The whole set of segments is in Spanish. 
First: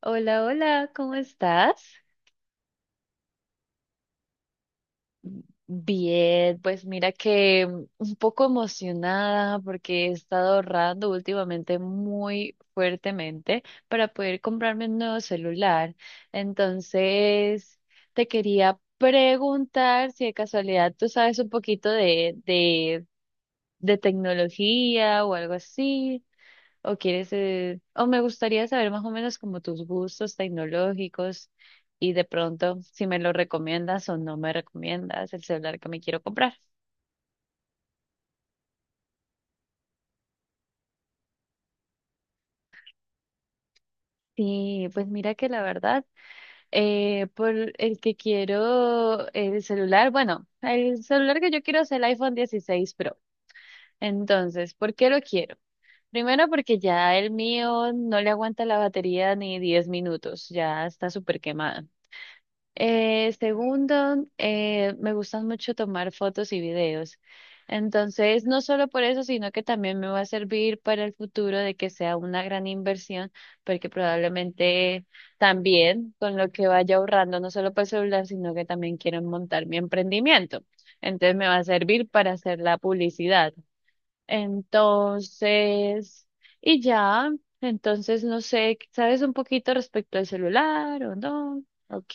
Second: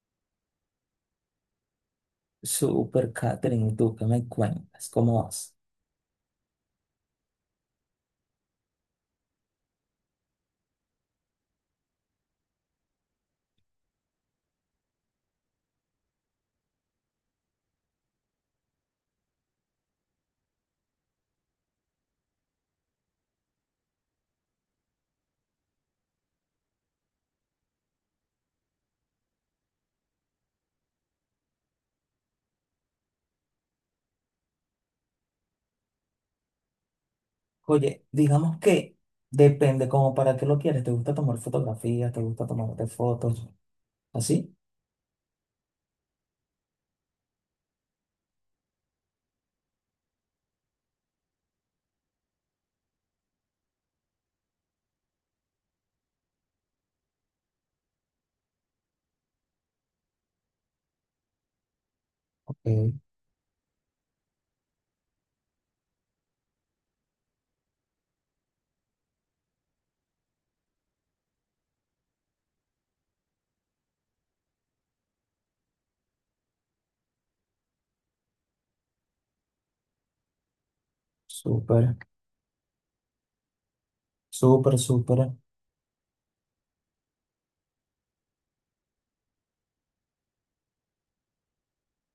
Hola, hola, ¿cómo estás? Super Catherine, ¿y tú qué me cuentas? ¿Cómo vas? Bien, pues mira que un poco emocionada porque he estado ahorrando últimamente muy fuertemente para poder comprarme un nuevo celular. Entonces, te quería preguntar si de casualidad tú sabes un poquito de tecnología o algo así. O quieres, o me gustaría saber más o menos como tus gustos tecnológicos y de pronto si me lo recomiendas o no me recomiendas el celular que me quiero comprar. Oye, digamos que depende como para qué lo quieres. ¿Te gusta tomar fotografías? ¿Te gusta tomarte fotos? ¿Así? Sí, pues mira que la verdad, por el que quiero el celular, bueno, el celular que yo quiero es el iPhone 16 Pro. Entonces, ¿por qué lo quiero? Primero porque ya el mío no le aguanta la batería ni 10 minutos, ya está súper quemado. Ok, Segundo, me gustan mucho tomar fotos y videos. Entonces, no solo por eso, sino que también me va a servir para el futuro de que sea una gran inversión, porque probablemente también con lo que vaya ahorrando, no solo para el celular, sino que también quiero montar mi emprendimiento. Entonces, me va a súper, servir para hacer la publicidad. súper, súper. Entonces, y ya, entonces no sé, ¿sabes un poquito respecto al celular o no? Ok,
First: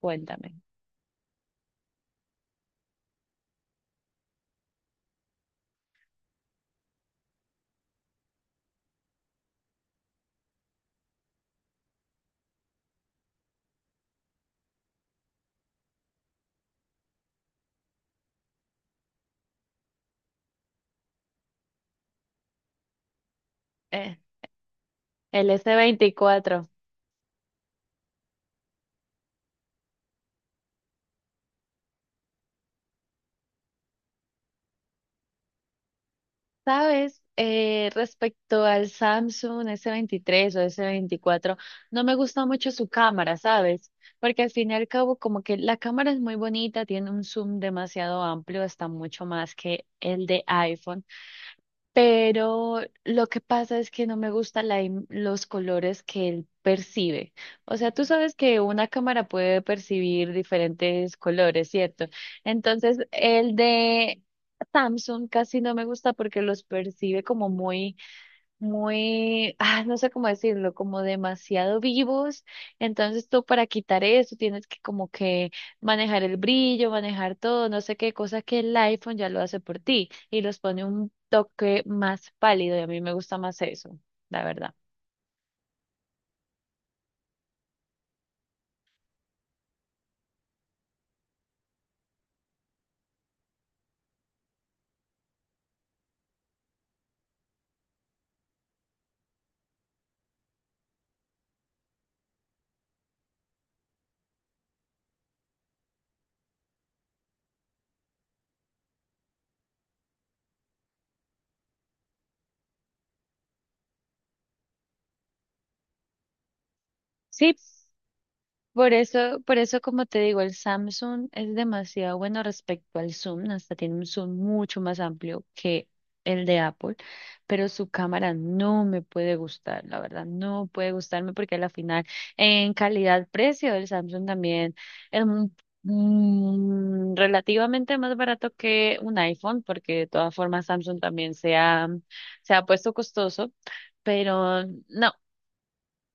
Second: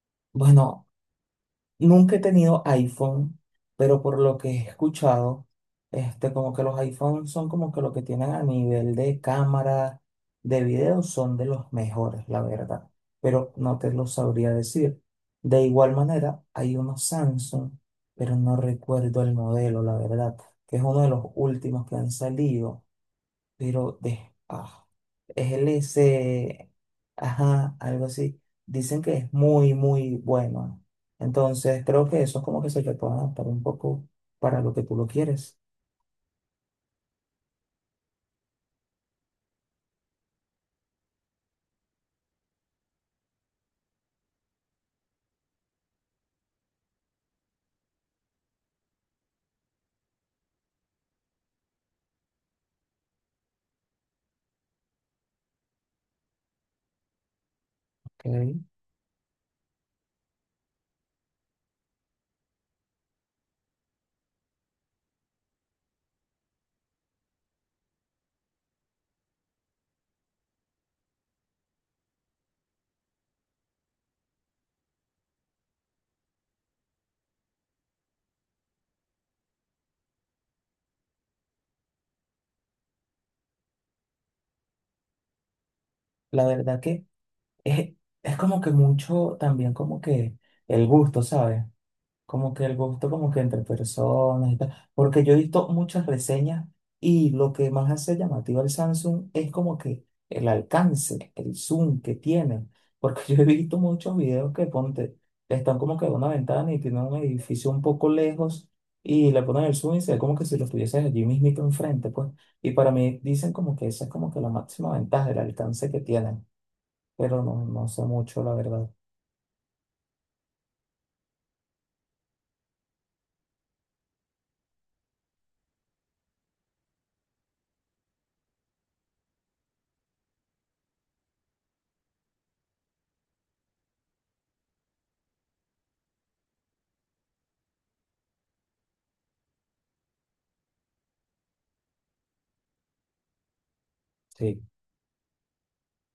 cuéntame. Bueno, nunca he tenido iPhone, pero por lo que he escuchado, este, como que los iPhones son como que lo que tienen a nivel de cámara, de video, son de los mejores, la verdad. Pero no te lo sabría decir. De igual manera, hay unos Samsung, pero no recuerdo el modelo, la verdad, que es uno de los últimos que han salido pero Eh, de, el S24. LC, ajá, algo así. Dicen que es muy, muy bueno. Entonces, creo que eso es como que se te puede adaptar un poco para lo que tú lo quieres. ¿Sabes? Respecto al Samsung S23 o S24, no me gusta mucho su cámara, ¿sabes? Porque al fin y al cabo, como que la cámara es muy bonita, tiene un zoom demasiado amplio, hasta mucho más que el de iPhone. Pero lo que pasa es que no me gustan los colores que él percibe. O sea, tú sabes que ¿Ok? una cámara puede percibir diferentes colores, ¿cierto? Entonces, el de Samsung casi no me gusta porque los percibe como muy muy, no sé cómo decirlo, como demasiado vivos. Entonces tú para quitar eso tienes que como que manejar el brillo, manejar todo, no sé qué cosa que el iPhone ya lo hace por ti y los pone un toque más pálido y a mí me gusta más eso, la verdad. La verdad que es, es como que mucho también como que el gusto, ¿sabes? Como que el gusto como que entre personas y tal, porque yo he visto muchas reseñas y lo que más hace llamativo al Samsung es como que el alcance, el zoom que tiene, porque yo he visto muchos videos que ponte, están como que en una ventana y tienen un edificio un poco lejos y le ponen el zoom y se ve como que si lo estuvieses allí mismito enfrente, pues, y para mí dicen como que esa es como que la máxima ventaja, el alcance que tienen, pero Sí. no, no sé mucho la verdad. Por eso, como te digo, el Samsung es demasiado bueno respecto al zoom, hasta tiene un zoom mucho más amplio que el de Apple, pero su cámara no me puede gustar, la verdad, no puede gustarme porque a la final en calidad-precio el Samsung también es relativamente más barato que un iPhone, porque de todas formas Samsung también se ha puesto costoso, Sí. pero no.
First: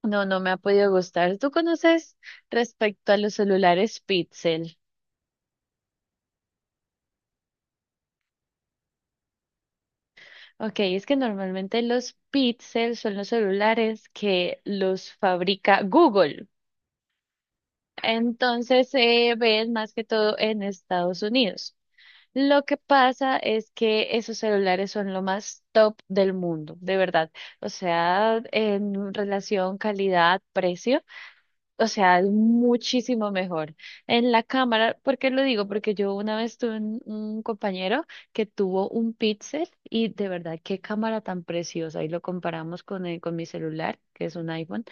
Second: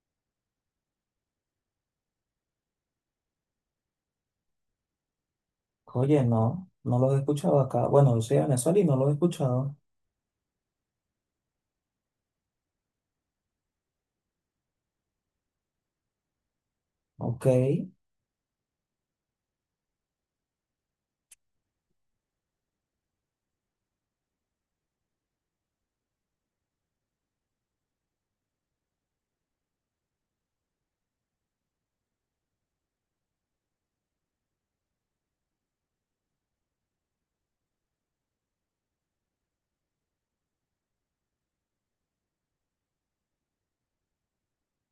No, no me ha podido gustar. ¿Tú conoces respecto a los celulares Pixel? Oye, no, no los he escuchado acá. Bueno, yo soy de Venezuela y no los he escuchado. Ok, es que normalmente los Pixel son los celulares que los fabrica Google. Ok. Entonces se ven más que todo en Estados Unidos. Lo que pasa es que esos celulares son lo más top del mundo, de verdad. O sea, en relación calidad-precio. O sea, es muchísimo mejor. En la cámara, ¿por qué lo digo? Porque yo una vez tuve un compañero que tuvo un Pixel y de verdad, qué cámara tan preciosa. Y lo comparamos con mi celular, que es un iPhone.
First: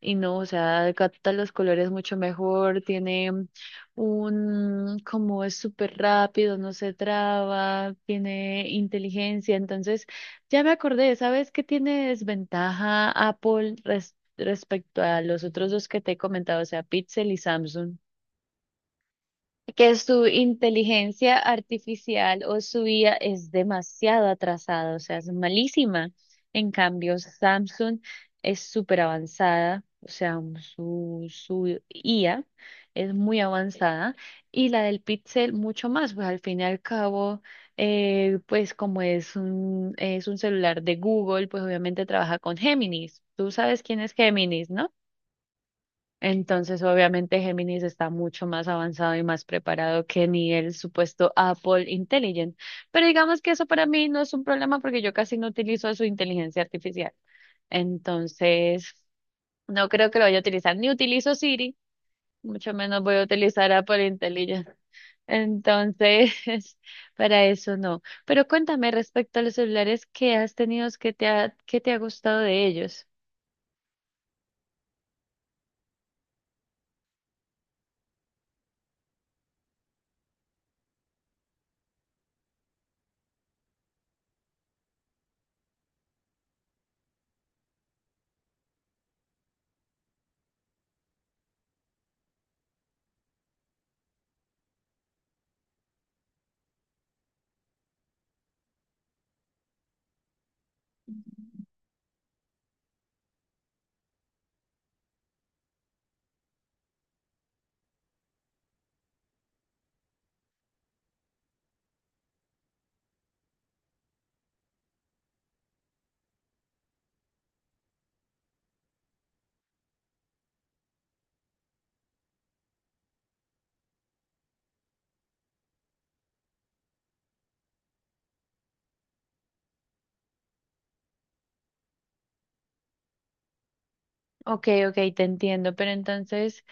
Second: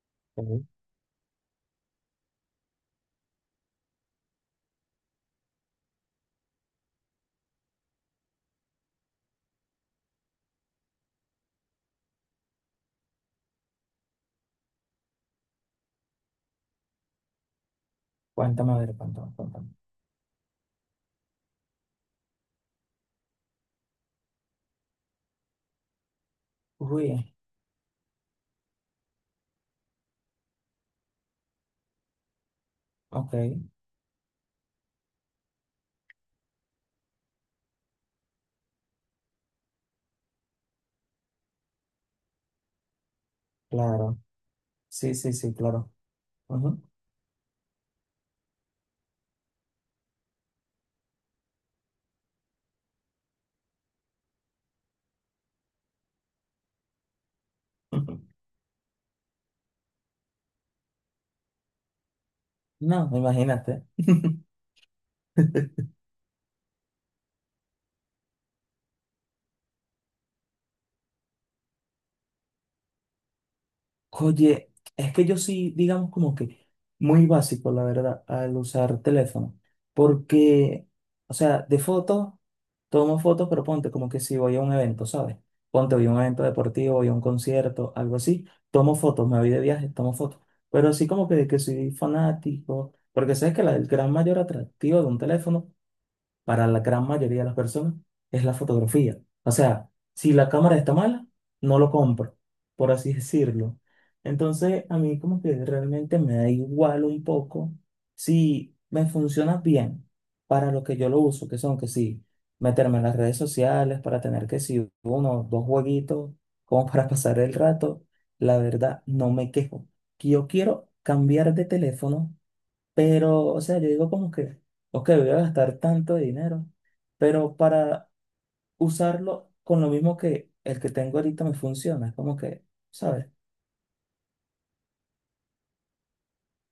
Y no, o Ujú. sea, capta los colores mucho mejor, tiene como es súper rápido, no se traba, tiene inteligencia. Entonces, ya me acordé, ¿sabes qué tiene desventaja Apple respecto a los otros dos que te he comentado, o sea, Pixel y Samsung? Cuéntame, a ver, cuéntame, cuéntame. Que su inteligencia artificial o su IA es demasiado atrasada, o sea, es malísima. En Uy, cambio, Samsung es súper avanzada, o sea, su IA es ok, muy avanzada y la del Pixel mucho más, pues al fin y al cabo, pues como es un celular de Google, pues obviamente trabaja con Géminis. Tú sabes quién es claro. Géminis, ¿no? Sí, sí, sí, claro. Ujú. Entonces, obviamente, Géminis está mucho más avanzado y más preparado que ni el supuesto Apple Intelligent. Pero digamos que eso para mí no es un problema porque yo casi no utilizo su inteligencia artificial. Entonces, no creo que lo vaya a utilizar. Ni utilizo Siri, mucho menos No, voy a utilizar imagínate. Apple Intelligent. Entonces, para eso no. Pero cuéntame respecto a los celulares que has tenido, qué te ha gustado de ellos? Oye, es que yo sí, digamos como que muy básico, la verdad, al usar teléfono. Porque, o sea, de fotos. Tomo fotos, pero ponte como que si voy a un evento, ¿sabes? Ponte, voy a un evento deportivo, voy a un concierto, algo así, tomo fotos, me voy de viaje, tomo fotos. Pero así como que de que soy fanático, porque sabes que la- el gran mayor atractivo de un teléfono para la gran mayoría de las personas, es la fotografía. O sea, si la cámara está mala, no lo compro, por así decirlo. Entonces, a mí como que realmente me da igual un poco si me funciona bien para lo que yo lo uso, que son que sí, meterme en las redes sociales para tener que si uno o dos jueguitos como para pasar el rato, la verdad no me quejo. Que yo quiero cambiar de teléfono pero, o sea, yo digo como que, ok, voy a gastar tanto dinero, pero para usarlo con lo mismo que el que tengo ahorita me funciona. Es como que, ¿sabes? Ok, ok, te entiendo, pero entonces.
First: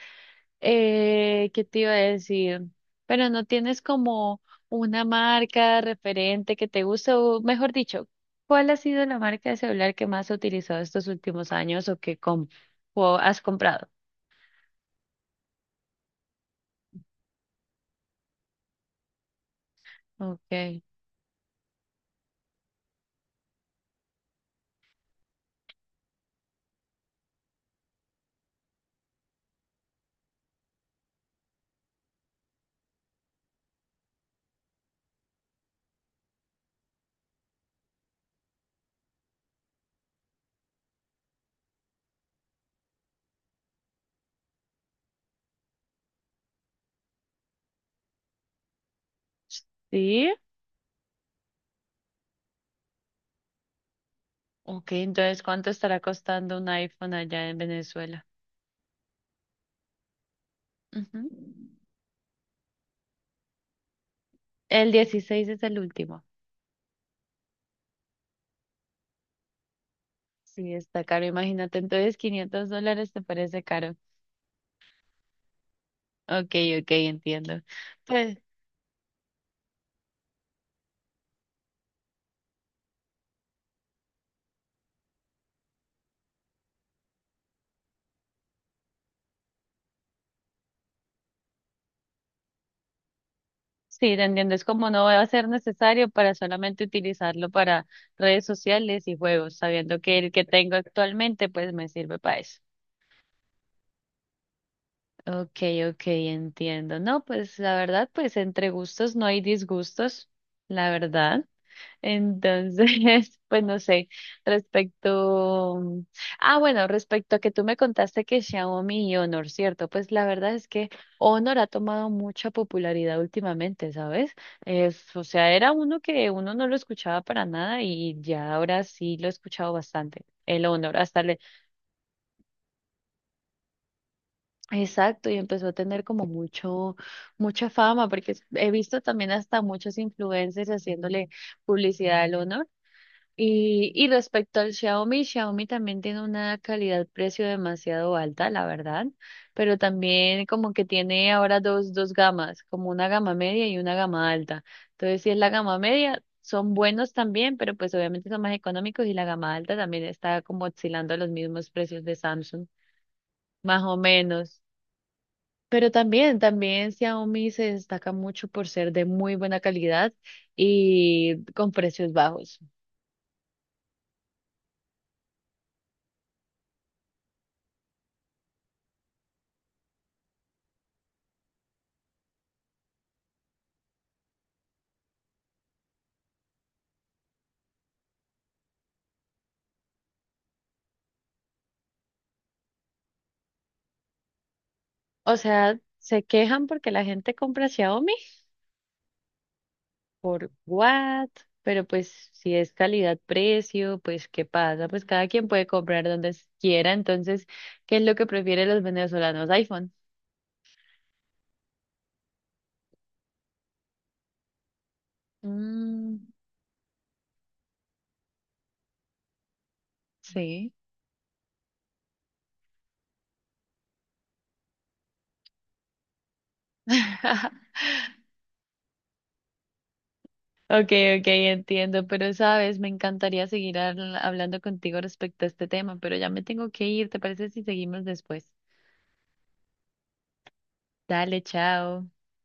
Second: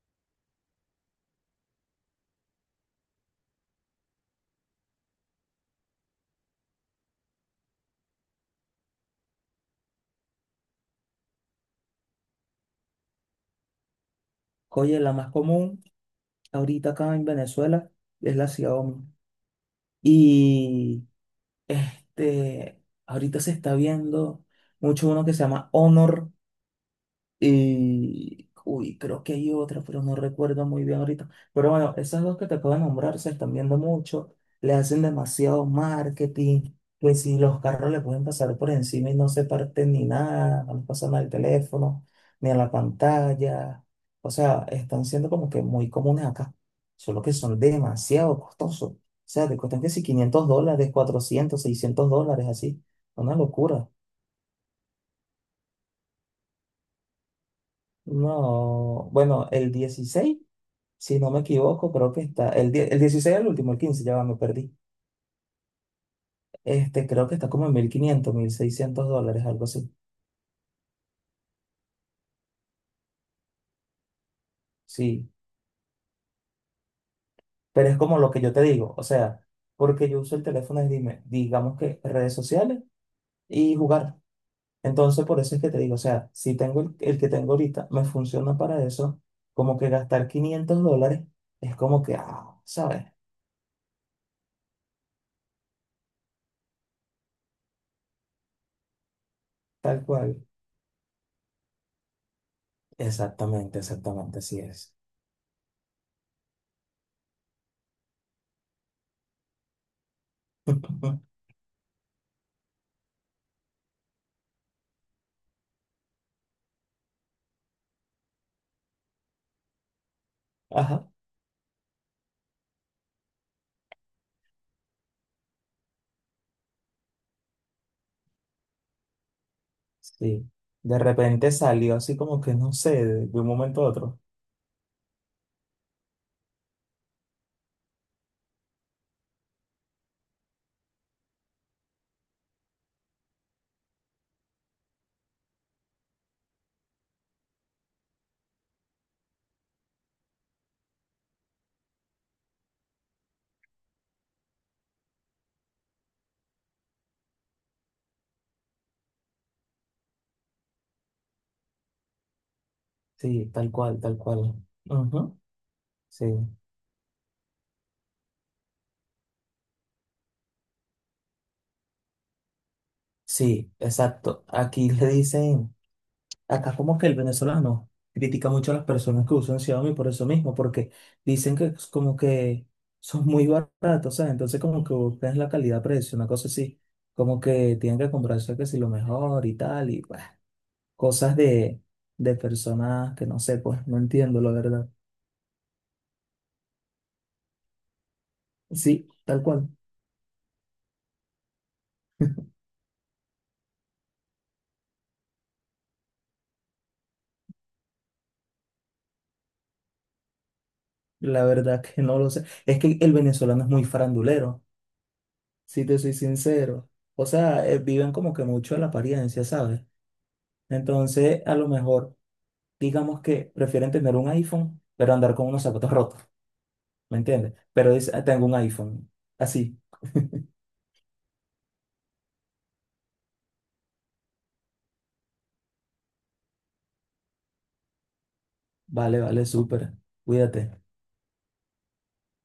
¿Qué te iba a decir? Pero no tienes como una marca referente que te guste, o mejor dicho, ¿cuál ha sido la marca de celular que más has utilizado estos últimos años o que o has comprado? Oye, la más común ahorita acá en Venezuela es la Xiaomi. Okay. Y este, ahorita se está viendo mucho uno que se llama Honor. Y, uy, creo que hay otra, pero no recuerdo muy bien ahorita. Pero bueno, esas dos que te acabo de nombrar se están viendo mucho, le hacen demasiado marketing, que si los carros le pueden pasar por encima y no se parten ni nada, no les pasan al teléfono, ni a la pantalla. O sea, están siendo como que muy comunes acá, solo que son demasiado costosos. O sea, te cuestan que si ¿Sí? $500, $400 $600, así. Una locura. Ok, entonces, ¿cuánto estará costando un iPhone allá en Venezuela? No, bueno, el 16. Si Ujú. no me equivoco, creo que está el, die- el 16 el último, el 15, ya va, me perdí. El 16 es el último. Este, creo que está como en $1.500 $1.600, algo así. Sí, está caro, imagínate. Entonces, $500 te parece caro. Sí, Ok, ok, entiendo. pero es como lo Pues. que yo te digo, o sea, porque yo uso el teléfono, es, dime, digamos que redes sociales y jugar. Entonces, por eso es que te digo, o sea, si tengo el que tengo ahorita, me funciona para eso, como que gastar $500 es como que, ah, ¿sabes? Sí, te entiendo. Es como no va a ser necesario para solamente utilizarlo para redes sociales y juegos, sabiendo Tal que el cual. que tengo actualmente pues me sirve para eso. Exactamente, exactamente, así es. Ok, ok, entiendo. No, pues la verdad, pues entre gustos no hay disgustos, la verdad. Entonces, pues no sé, respecto, ah, bueno, respecto a que tú me contaste que Xiaomi y Honor, ¿cierto? Pues la verdad es que Ajá. Honor ha tomado mucha popularidad últimamente, ¿sabes? Es, o sea, era uno que uno no lo escuchaba para nada y ya ahora sí lo he escuchado bastante. Sí, El Honor, de hasta le... repente salió así como que no sé, de un momento a otro. Exacto, y empezó a tener como mucha fama, porque he visto también hasta muchos influencers haciéndole publicidad al Honor. Y respecto al Xiaomi, Xiaomi también tiene una calidad-precio demasiado alta, la verdad, pero también como que tiene ahora dos gamas, como una gama media y una gama alta. Entonces, si es la gama media, son buenos también, pero pues obviamente son más económicos y la gama alta también está como oscilando a los mismos precios de Samsung, Sí, tal más o cual, tal cual. menos. Ujú. Pero Sí, también, también Xiaomi se destaca mucho por ser de muy buena calidad y con precios bajos. sí, exacto. Aquí le dicen, acá como que el venezolano critica mucho a las personas que usan Xiaomi por eso mismo, porque dicen que es como que son muy baratos, ¿sabes? Entonces como que buscan la calidad-precio, una cosa así, como que tienen que comprarse que si lo mejor y tal, y pues, cosas de personas que no sé, pues no entiendo la verdad. O sea, se quejan porque la gente compra Xiaomi Sí, tal cual. por what, pero pues si es calidad-precio, pues ¿qué pasa? Pues cada quien puede comprar donde quiera, entonces, ¿qué es lo que prefieren los venezolanos? iPhone. La verdad que no lo sé. Es que el venezolano es muy farandulero, si te soy Mm, sincero. O sea, viven como que mucho de la apariencia, ¿sabes? sí. Entonces, a lo mejor, digamos que prefieren tener un iPhone, pero andar con unos zapatos rotos, ¿me entiendes? Pero dice, "Ah, tengo un iPhone. Así, Okay, okay, entiendo, pero sabes, me encantaría seguir hablando contigo respecto a este tema, pero ya me tengo que ir, ¿te parece si seguimos después? vale, vale, súper. Cuídate. Dale, chao.